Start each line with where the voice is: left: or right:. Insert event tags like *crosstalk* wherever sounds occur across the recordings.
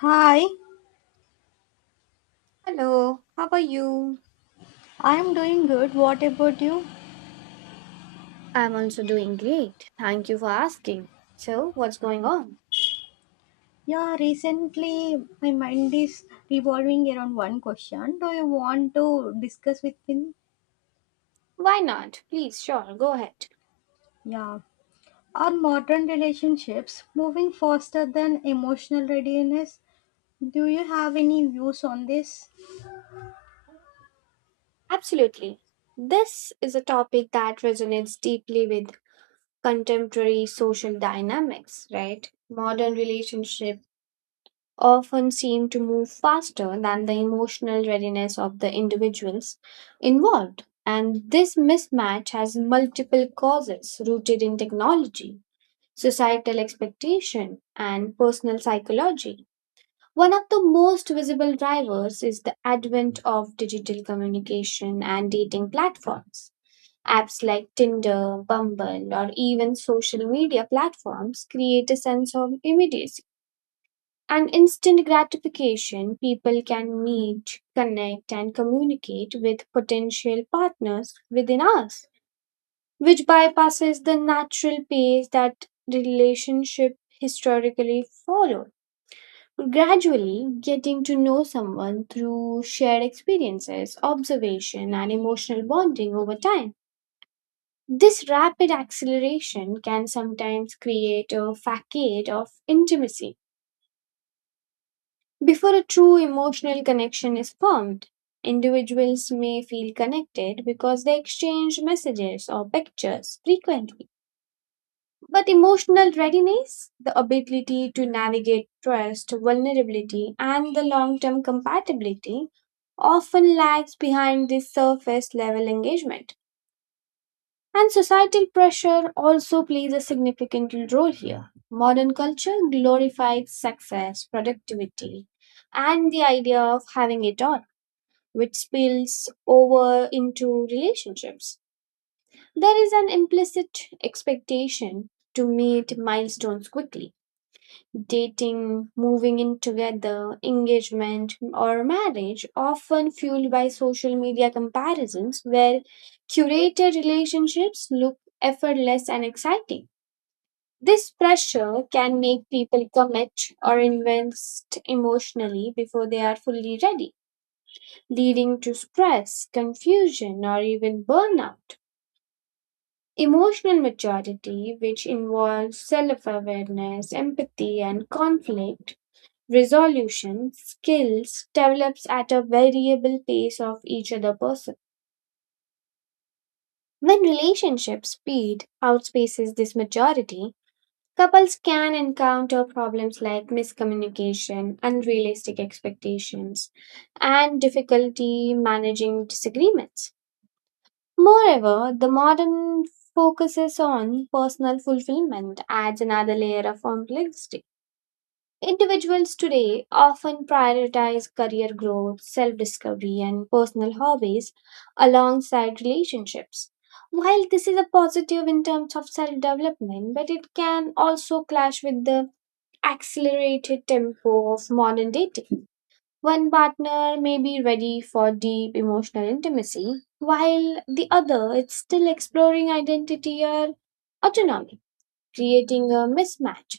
left: Hi.
right: Hello, how are you?
left: I'm doing good. What about you?
right: I'm also doing great. Thank you for asking. So, what's going on?
left: Yeah, recently my mind is revolving around one question. Do you want to discuss with me?
right: Why not? Please, sure, go ahead.
left: Yeah. Are modern relationships moving faster than emotional readiness? Do you have any views on this?
right: Absolutely. This is a topic that resonates deeply with contemporary social dynamics, right? Modern relationships often seem to move faster than the emotional readiness of the individuals involved. And this mismatch has multiple causes rooted in technology, societal expectation, and personal psychology. One of the most visible drivers is the advent of digital communication and dating platforms. Apps like Tinder, Bumble, or even social media platforms create a sense of immediacy and instant gratification. People can meet, connect, and communicate with potential partners within hours, which bypasses the natural pace that relationship historically followed. Gradually, getting to know someone through shared experiences, observation, and emotional bonding over time. This rapid acceleration can sometimes create a facade of intimacy. Before a true emotional connection is formed, individuals may feel connected because they exchange messages or pictures frequently. But emotional readiness, the ability to navigate trust, vulnerability, and the long term compatibility, often lags behind this surface level engagement. And societal pressure also plays a significant role here. Modern culture glorifies success, productivity, and the idea of having it all, which spills over into relationships. There is an implicit expectation to meet milestones quickly, dating, moving in together, engagement, or marriage, often fueled by social media comparisons where curated relationships look effortless and exciting. This pressure can make people commit or invest emotionally before they are fully ready, leading to stress, confusion, or even burnout. Emotional maturity, which involves self awareness, empathy, and conflict, resolution skills develops at a variable pace of each other person. When relationship speed outspaces this majority, couples can encounter problems like miscommunication, unrealistic expectations, and difficulty managing disagreements. Moreover, the modern focuses on personal fulfillment adds another layer of complexity. Individuals today often prioritize career growth, self discovery, and personal hobbies alongside relationships. While this is a positive in terms of self development, but it can also clash with the accelerated tempo of modern dating. One partner may be ready for deep emotional intimacy, while the other is still exploring identity or autonomy, creating a mismatch,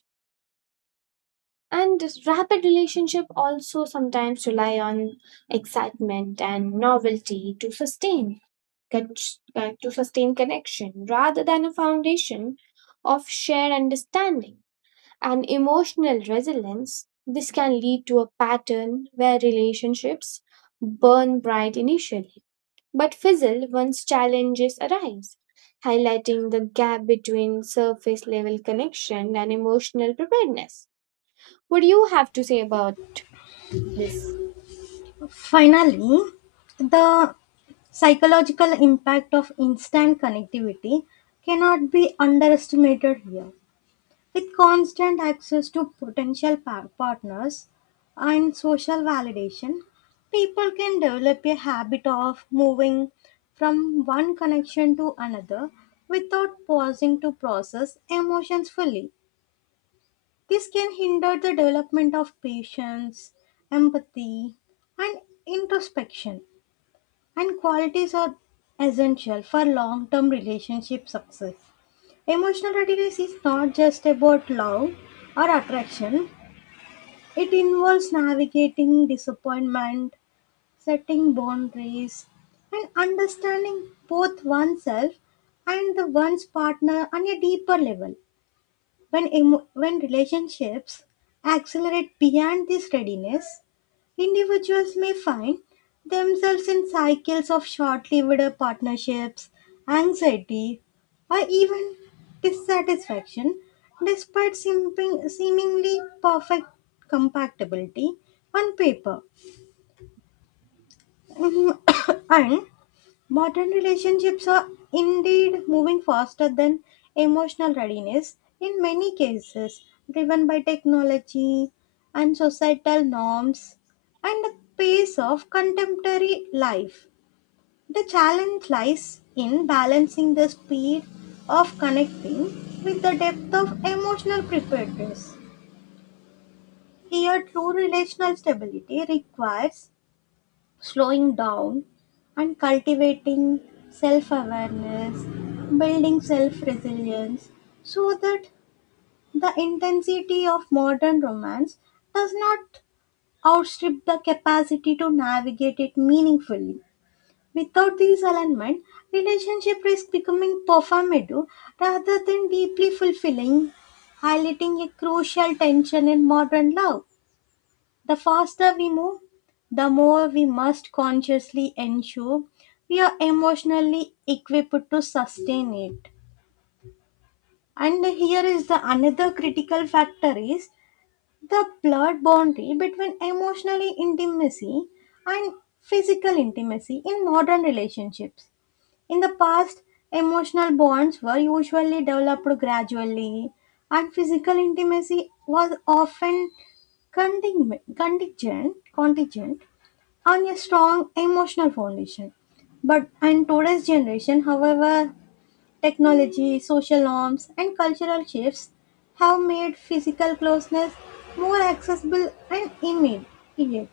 right: and this rapid relationship also sometimes rely on excitement and novelty to sustain con- to sustain connection rather than a foundation of shared understanding and emotional resilience. This can lead to a pattern where relationships burn bright initially but fizzle once challenges arise, highlighting the gap between surface level connection and emotional preparedness. What do you have to say about this?
left: Finally, the psychological impact of instant connectivity cannot be underestimated here. With constant access to potential partners and social validation, people can develop a habit of moving from one connection to another without pausing to process emotions fully. This can hinder the development of patience, empathy, and introspection, and qualities are essential for long term relationship success. Emotional readiness is not just about love or attraction. It involves navigating disappointment, setting boundaries, and understanding both oneself and the one's partner on a deeper level. When relationships accelerate beyond this readiness, individuals may find themselves in cycles of short lived partnerships, anxiety, or even dissatisfaction despite seemingly perfect compatibility on paper. *coughs* And modern relationships are indeed moving faster than emotional readiness in many cases, driven by technology and societal norms and the pace of contemporary life. The challenge lies in balancing the speed of connecting with the depth of emotional preparedness. Here, true relational stability requires slowing down and cultivating self awareness, building self resilience, so that the intensity of modern romance does not outstrip the capacity to navigate it meaningfully. Without these alignment, relationship risk becoming performative rather than deeply fulfilling, highlighting a crucial tension in modern love. The faster we move, the more we must consciously ensure we are emotionally equipped to sustain it. And here is the another critical factor is the blurred boundary between emotionally intimacy and physical intimacy in modern relationships. In the past, emotional bonds were usually developed gradually and physical intimacy was often contingent on a strong emotional foundation. But in today's generation, however, technology, social norms, and cultural shifts have made physical closeness more accessible and immediate.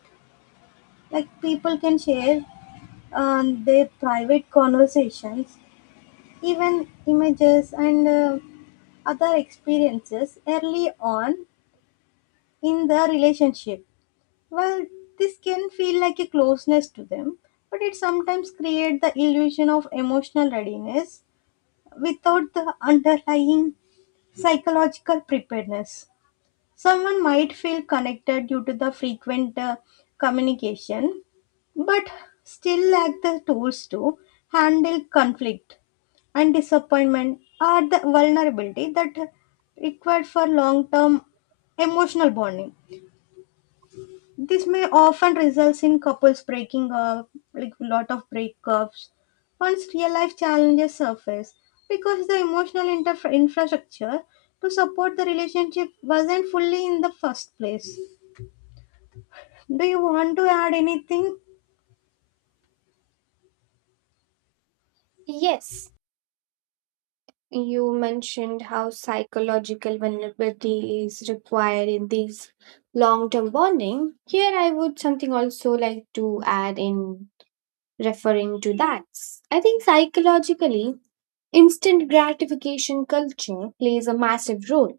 left: Like, people can share their private conversations, even images, and other experiences early on in the relationship. Well, this can feel like a closeness to them, but it sometimes creates the illusion of emotional readiness without the underlying psychological preparedness. Someone might feel connected due to the frequent communication, but still lack the tools to handle conflict and disappointment or the vulnerability that required for long term emotional bonding. This may often results in couples breaking up, like a lot of breakups, once real life challenges surface because the emotional infrastructure to support the relationship wasn't fully in the first place. Do you want to add anything?
right: Yes, you mentioned how psychological vulnerability is required in these long term bonding. Here, I would something also like to add in referring to that. I think psychologically, instant gratification culture plays a massive role.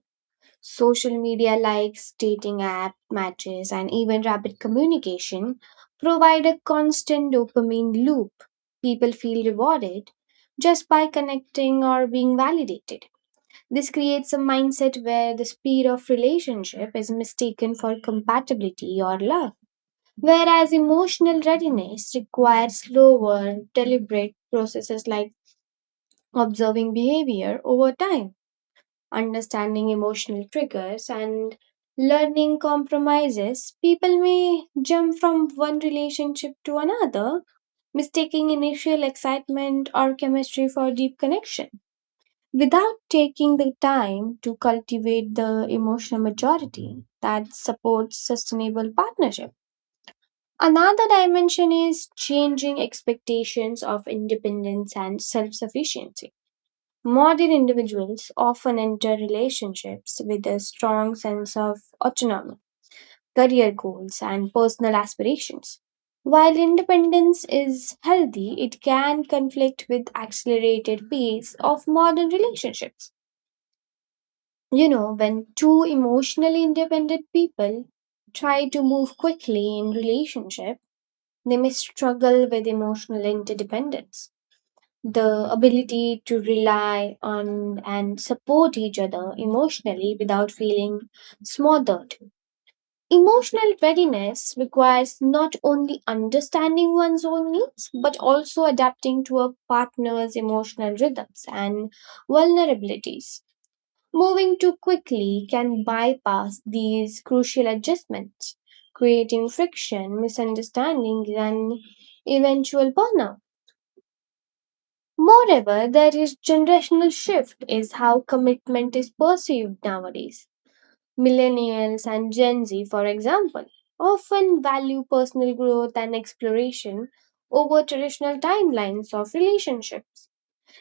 right: Social media likes, dating app matches, and even rapid communication provide a constant dopamine loop. People feel rewarded just by connecting or being validated. This creates a mindset where the speed of relationship is mistaken for compatibility or love, whereas emotional readiness requires slower, deliberate processes like observing behavior over time, understanding emotional triggers, and learning compromises, people may jump from one relationship to another, mistaking initial excitement or chemistry for deep connection without taking the time to cultivate the emotional maturity that supports sustainable partnership. Another dimension is changing expectations of independence and self sufficiency. Modern individuals often enter relationships with a strong sense of autonomy, career goals, and personal aspirations. While independence is healthy, it can conflict with accelerated pace of modern relationships. You know, when two emotionally independent people try to move quickly in relationship, they may struggle with emotional interdependence, the ability to rely on and support each other emotionally without feeling smothered. Emotional readiness requires not only understanding one's own needs, but also adapting to a partner's emotional rhythms and vulnerabilities. Moving too quickly can bypass these crucial adjustments, creating friction, misunderstandings, and eventual burnout. Moreover, there is generational shift is how commitment is perceived nowadays. Millennials and Gen Z, for example, often value personal growth and exploration over traditional timelines of relationships.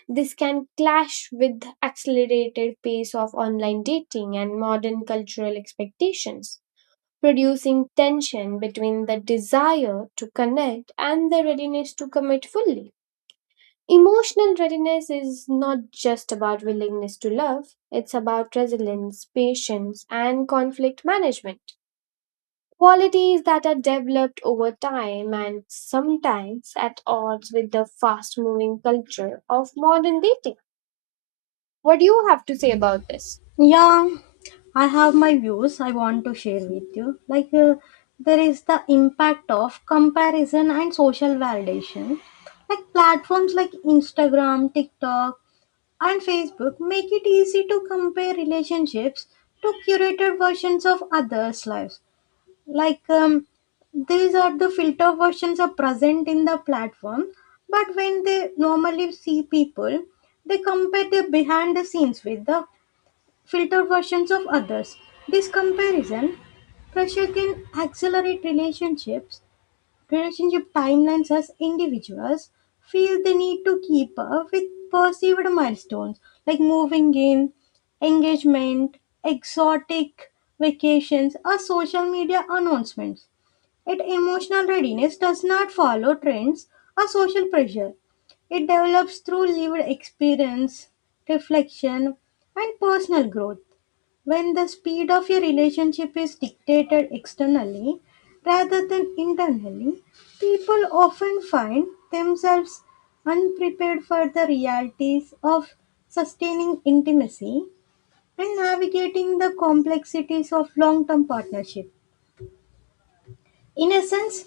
right: This can clash with the accelerated pace of online dating and modern cultural expectations, producing tension between the desire to connect and the readiness to commit fully. Emotional readiness is not just about willingness to love, it's about resilience, patience, and conflict management. Qualities that are developed over time and sometimes at odds with the fast moving culture of modern dating. What do you have to say about this?
left: Yeah, I have my views I want to share with you. Like, there is the impact of comparison and social validation. Like, platforms like Instagram, TikTok, and Facebook make it easy to compare relationships to curated versions of others' lives. Like, these are the filter versions are present in the platform, but when they normally see people, they compare the behind the scenes with the filter versions of others. This comparison pressure can accelerate relationships. Relationship timelines as individuals feel the need to keep up with perceived milestones like moving in, engagement, exotic vacations, or social media announcements. Yet emotional readiness does not follow trends or social pressure. It develops through lived experience, reflection, and personal growth when the speed of your relationship is dictated externally rather than internally. People often find themselves unprepared for the realities of sustaining intimacy and navigating the complexities of long term partnership. In essence,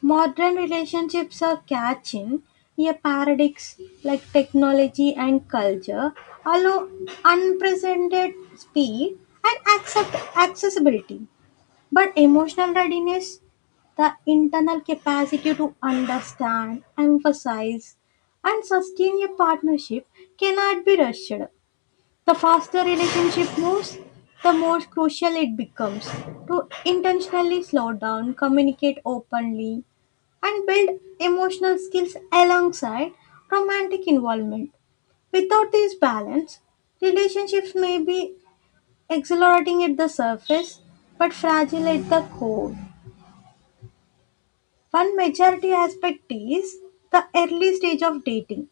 left: modern relationships are catching a paradox like technology and culture allow unprecedented speed and accept accessibility. But emotional readiness, the internal capacity to understand, emphasize, and sustain a partnership cannot be rushed. The faster relationship moves, the more crucial it becomes to intentionally slow down, communicate openly, and build emotional skills alongside romantic involvement. Without this balance, relationships may be exhilarating at the surface but fragile at the core. One majority aspect is the early stage of dating.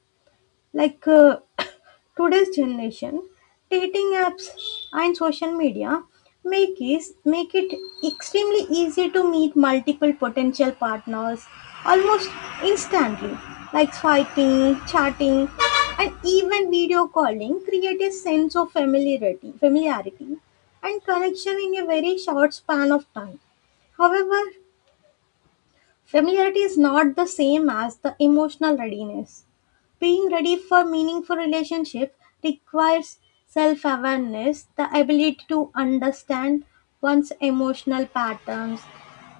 left: Like, *coughs* today's generation dating apps and social media make it extremely easy to meet multiple potential partners almost instantly, like swiping, chatting, and even video calling create a sense of familiarity and connection in a very short span of time. However, familiarity is not the same as the emotional readiness. Being ready for meaningful relationship requires self-awareness, the ability to understand one's emotional patterns,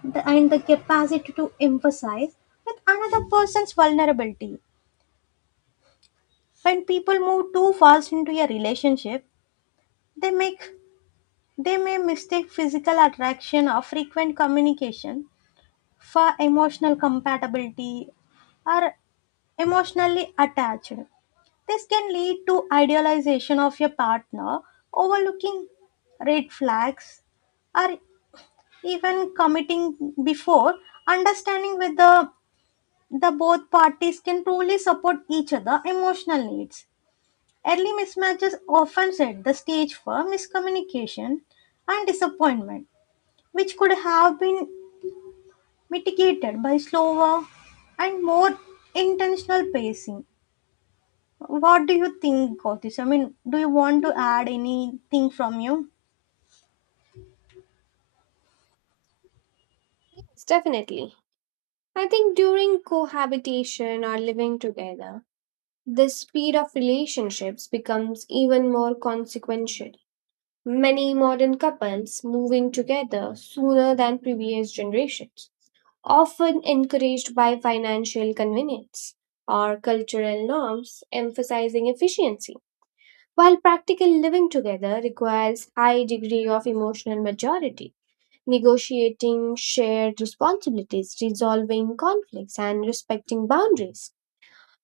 left: and the capacity to empathize with another person's vulnerability. When people move too fast into a relationship, they make they may mistake physical attraction or frequent communication for emotional compatibility or emotionally attached. This can lead to idealization of your partner, overlooking red flags, or even committing before understanding whether the both parties can truly support each other emotional needs. Early mismatches often set the stage for miscommunication and disappointment, which could have been mitigated by slower and more intentional pacing. What do you think, Gautish? I mean, do you want to add anything from you?
right: Yes, definitely. I think during cohabitation or living together, the speed of relationships becomes even more consequential. Many modern couples moving together sooner than previous generations, often encouraged by financial convenience or cultural norms emphasizing efficiency. While practical living together requires high degree of emotional maturity, negotiating shared responsibilities, resolving conflicts and respecting boundaries.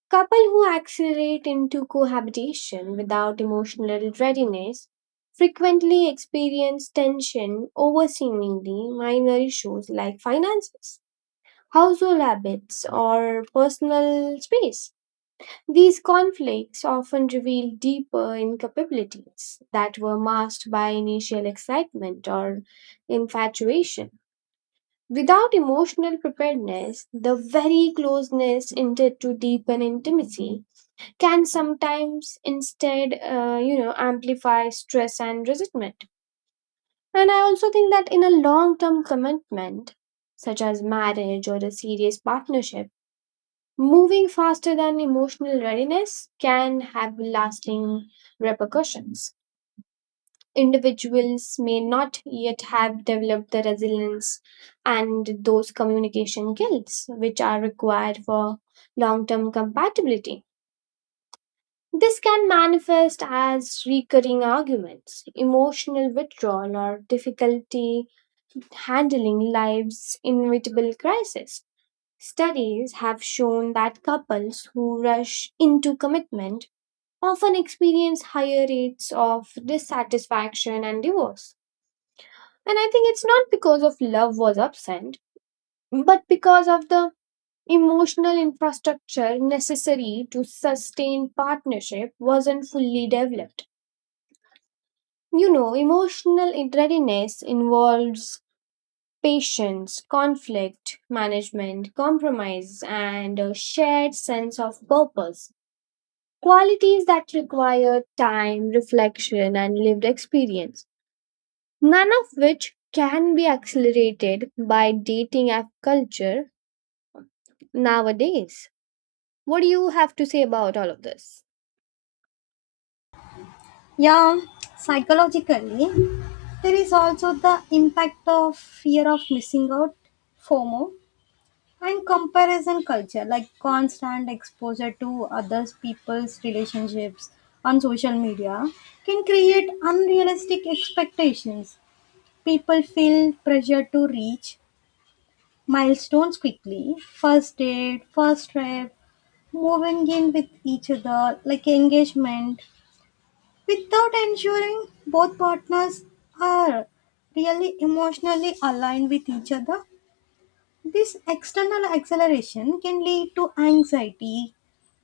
right: Couple who accelerate into cohabitation without emotional readiness frequently experience tension over seemingly minor issues like finances, household habits, or personal space. These conflicts often reveal deeper incapabilities that were masked by initial excitement or infatuation. Without emotional preparedness, the very closeness intended to deepen intimacy can sometimes instead you know, amplify stress and resentment, and I also think that in a long term commitment such as marriage or a serious partnership moving faster than emotional readiness can have lasting repercussions. Individuals may not yet have developed the resilience and those communication skills which are required for long term compatibility. This can manifest as recurring arguments, emotional withdrawal, or difficulty handling life's inevitable crisis. Studies have shown that couples who rush into commitment often experience higher rates of dissatisfaction and divorce. And I think it's not because of love was absent, but because of the emotional infrastructure necessary to sustain partnership wasn't fully developed. You know, emotional readiness involves patience, conflict management, compromise, and a shared sense of purpose. Qualities that require time, reflection, and lived experience, none of which can be accelerated by dating app culture nowadays. What do you have to say about all of this?
left: Yeah, psychologically, there is also the impact of fear of missing out, FOMO, and comparison culture, like constant exposure to others people's relationships on social media can create unrealistic expectations. People feel pressure to reach milestones quickly: first date, first trip, moving in with each other, like engagement, without ensuring both partners are really emotionally aligned with each other. This external acceleration can lead to anxiety,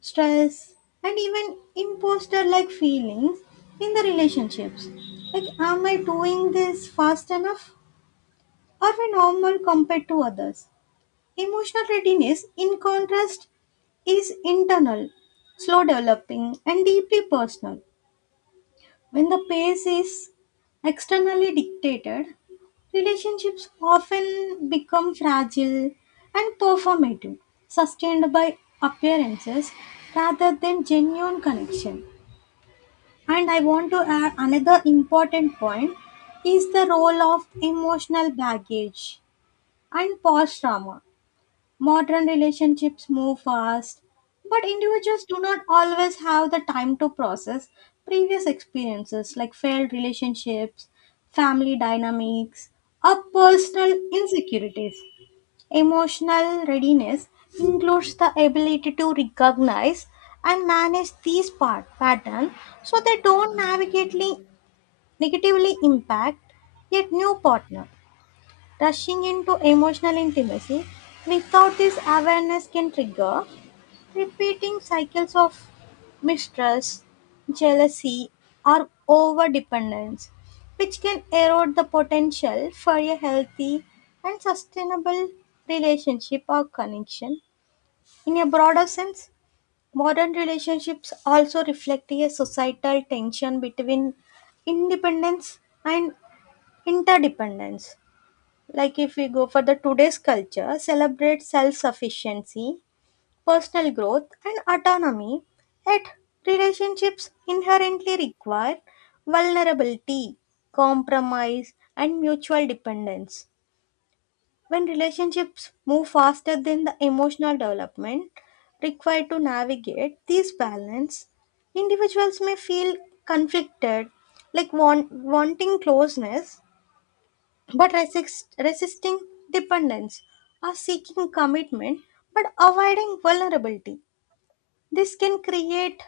left: stress, and even imposter like feelings in the relationships. Like, am I doing this fast enough? Are we normal compared to others? Emotional readiness, in contrast, is internal, slow developing, and deeply personal. When the pace is externally dictated, relationships often become fragile and performative, sustained by appearances rather than genuine connection. And I want to add another important point is the role of emotional baggage and past trauma. Modern relationships move fast, but individuals do not always have the time to process previous experiences like failed relationships, family dynamics, or personal insecurities. Emotional readiness includes the ability to recognize and manage these part patterns so they don't navigatively negatively impact a new partner. Rushing into emotional intimacy without this awareness can trigger repeating cycles of mistrust, jealousy, or overdependence, which can erode the potential for a healthy and sustainable relationship or connection. In a broader sense, modern relationships also reflect a societal tension between independence and interdependence. Like, if we go for the today's culture, celebrate self-sufficiency, personal growth and autonomy, yet relationships inherently require vulnerability, compromise and mutual dependence. When relationships move faster than the emotional development required to navigate these balance, individuals may feel conflicted, like wanting closeness but resisting dependence or seeking commitment but avoiding vulnerability. This can create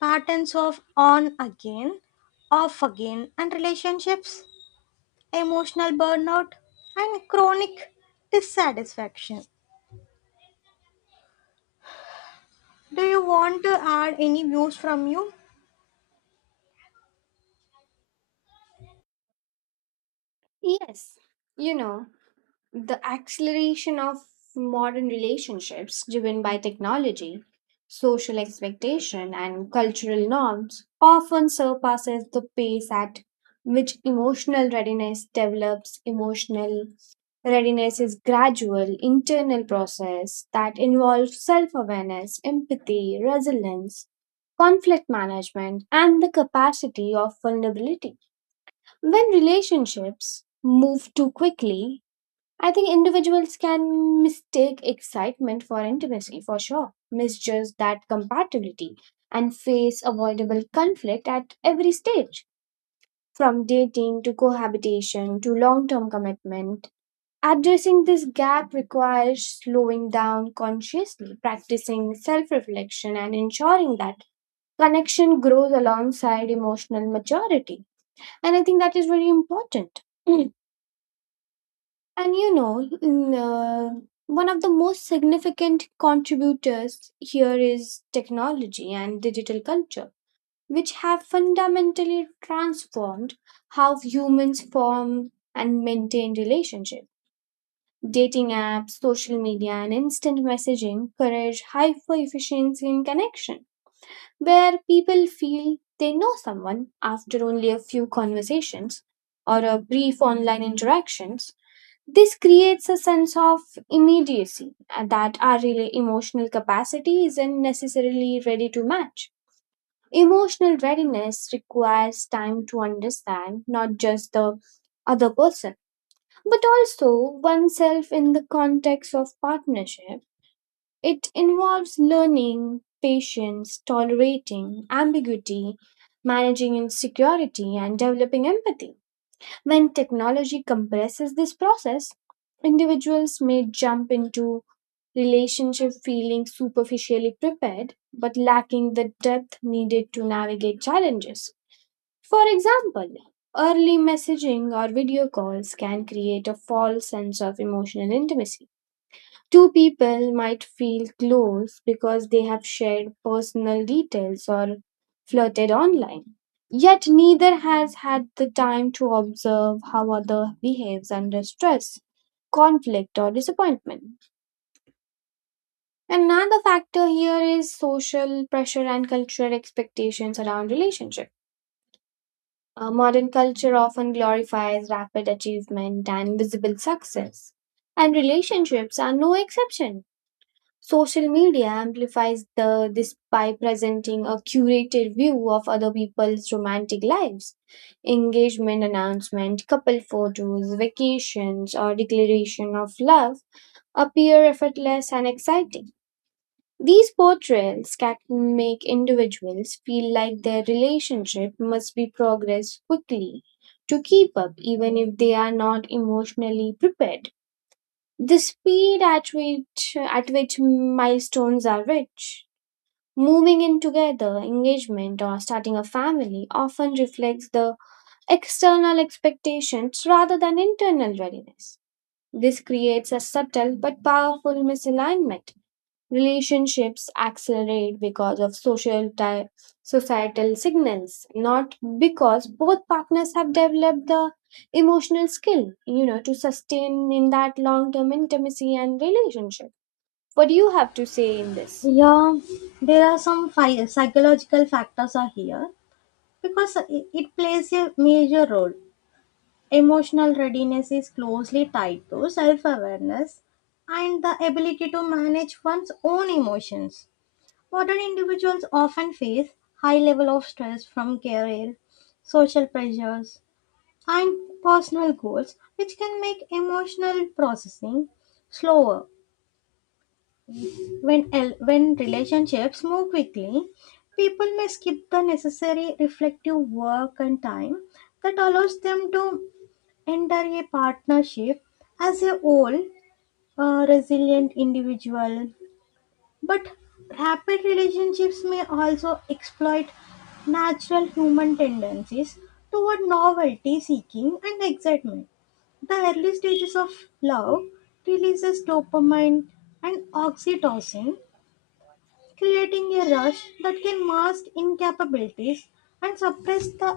left: patterns of on again, off again, and relationships, emotional burnout, and chronic dissatisfaction. Do you want to add any views from you?
right: Yes, you know, the acceleration of modern relationships driven by technology, social expectation, and cultural norms often surpasses the pace at which emotional readiness develops. Emotional readiness is gradual internal process that involves self-awareness, empathy, resilience, conflict management, and the capacity of vulnerability. When relationships move too quickly, I think individuals can mistake excitement for intimacy for sure, misjudge that compatibility, and face avoidable conflict at every stage, from dating to cohabitation to long term commitment. Addressing this gap requires slowing down consciously, practicing self reflection, and ensuring that connection grows alongside emotional maturity. And I think that is very important. *clears throat* And you know, one of the most significant contributors here is technology and digital culture, which have fundamentally transformed how humans form and maintain relationships. Dating apps, social media, and instant messaging encourage hyper efficiency in connection, where people feel they know someone after only a few conversations or a brief online interactions. This creates a sense of immediacy, that our emotional capacity isn't necessarily ready to match. Emotional readiness requires time to understand not just the other person, but also oneself in the context of partnership. It involves learning, patience, tolerating ambiguity, managing insecurity, and developing empathy. When technology compresses this process, individuals may jump into relationship feeling superficially prepared but lacking the depth needed to navigate challenges. For example, early messaging or video calls can create a false sense of emotional intimacy. Two people might feel close because they have shared personal details or flirted online. Yet neither has had the time to observe how other behaves under stress, conflict or disappointment. Another factor here is social pressure and cultural expectations around relationship. Modern culture often glorifies rapid achievement and visible success, and relationships are no exception. Social media amplifies this by presenting a curated view of other people's romantic lives. Engagement announcement, couple photos, vacations, or declaration of love appear effortless and exciting. These portrayals can make individuals feel like their relationship must be progressed quickly to keep up, even if they are not emotionally prepared. The speed at which milestones are reached, moving in together, engagement, or starting a family often reflects the external expectations rather than internal readiness. This creates a subtle but powerful misalignment. Relationships accelerate because of societal signals, not because both partners have developed the emotional skill, you know, to sustain in that long-term intimacy and relationship. What do you have to say in this?
left: Yeah, there are some psychological factors are here because it plays a major role. Emotional readiness is closely tied to self awareness and the ability to manage one's own emotions. Modern individuals often face high level of stress from career, social pressures, and personal goals, which can make emotional processing slower. When relationships move quickly, people may skip the necessary reflective work and time that allows them to enter a partnership as a whole, resilient individual. But rapid relationships may also exploit natural human tendencies toward novelty seeking and excitement. The early stages of love releases dopamine and oxytocin, creating a rush that can mask incapabilities and suppress the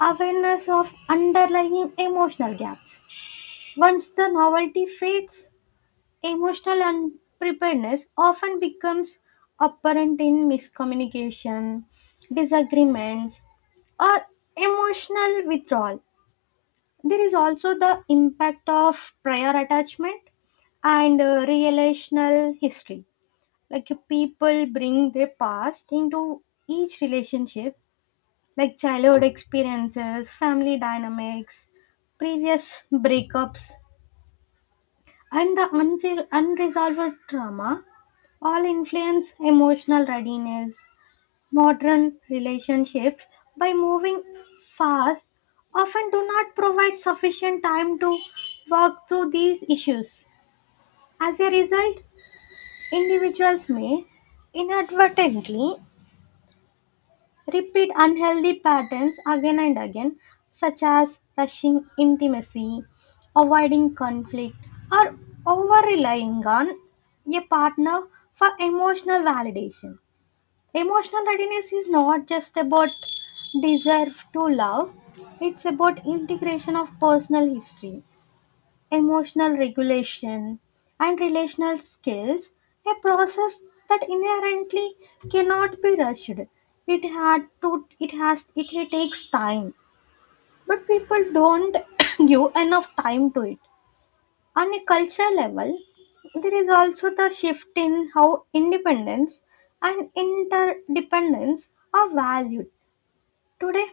left: awareness of underlying emotional gaps. Once the novelty fades, emotional unpreparedness often becomes apparent in miscommunication, disagreements, or emotional withdrawal. There is also the impact of prior attachment and relational history. Like, people bring their past into each relationship, like childhood experiences, family dynamics, previous breakups, and the unresolved trauma all influence emotional readiness. Modern relationships, by moving fast, often do not provide sufficient time to work through these issues. As a result, individuals may inadvertently repeat unhealthy patterns again and again, such as rushing intimacy, avoiding conflict, or over relying on a partner for emotional validation. Emotional readiness is not just about deserve to love. It's about integration of personal history emotional regulation, and relational skills, a process that inherently cannot be rushed. It had to it has it, it takes time. But people don't *coughs* give enough time to it. On a cultural level, there is also the shift in how independence and interdependence are valued. Today,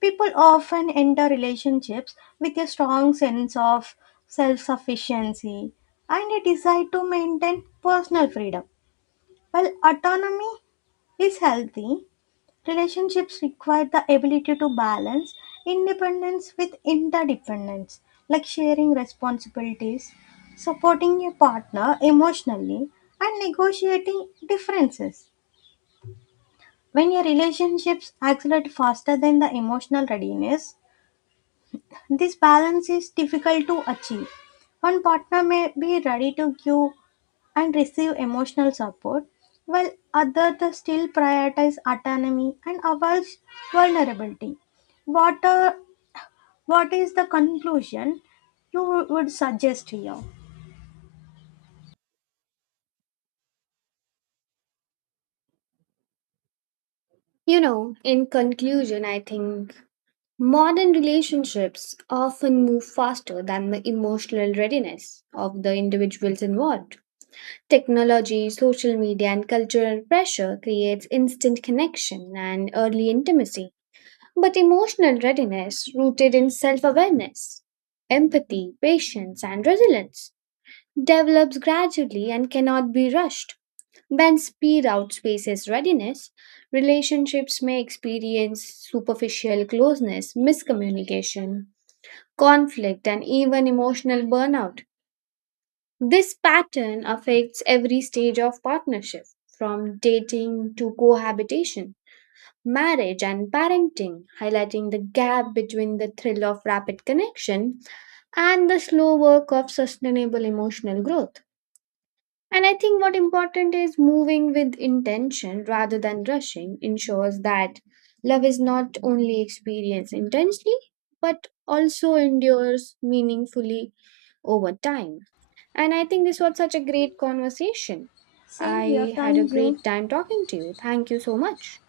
left: people often enter relationships with a strong sense of self sufficiency and a desire to maintain personal freedom. While autonomy is healthy, relationships require the ability to balance independence with interdependence, like sharing responsibilities, supporting a partner emotionally, and negotiating differences. When your relationships accelerate faster than the emotional readiness, this balance is difficult to achieve. One partner may be ready to give and receive emotional support, while other the still prioritize autonomy and avoids vulnerability. What, uh, what is the conclusion you would suggest here?
right: You know, in conclusion, I think modern relationships often move faster than the emotional readiness of the individuals involved. Technology, social media, and cultural pressure creates instant connection and early intimacy, but emotional readiness rooted in self-awareness, empathy, patience, and resilience develops gradually and cannot be rushed. When speed outspaces readiness, relationships may experience superficial closeness, miscommunication, conflict, and even emotional burnout. This pattern affects every stage of partnership, from dating to cohabitation, marriage, and parenting, highlighting the gap between the thrill of rapid connection and the slow work of sustainable emotional growth. And I think what important is moving with intention rather than rushing ensures that love is not only experienced intensely but also endures meaningfully over time. And I think this was such a great conversation.
left: Same here,
right: I had a
left: thank you.
right: great time talking to you. Thank you so much.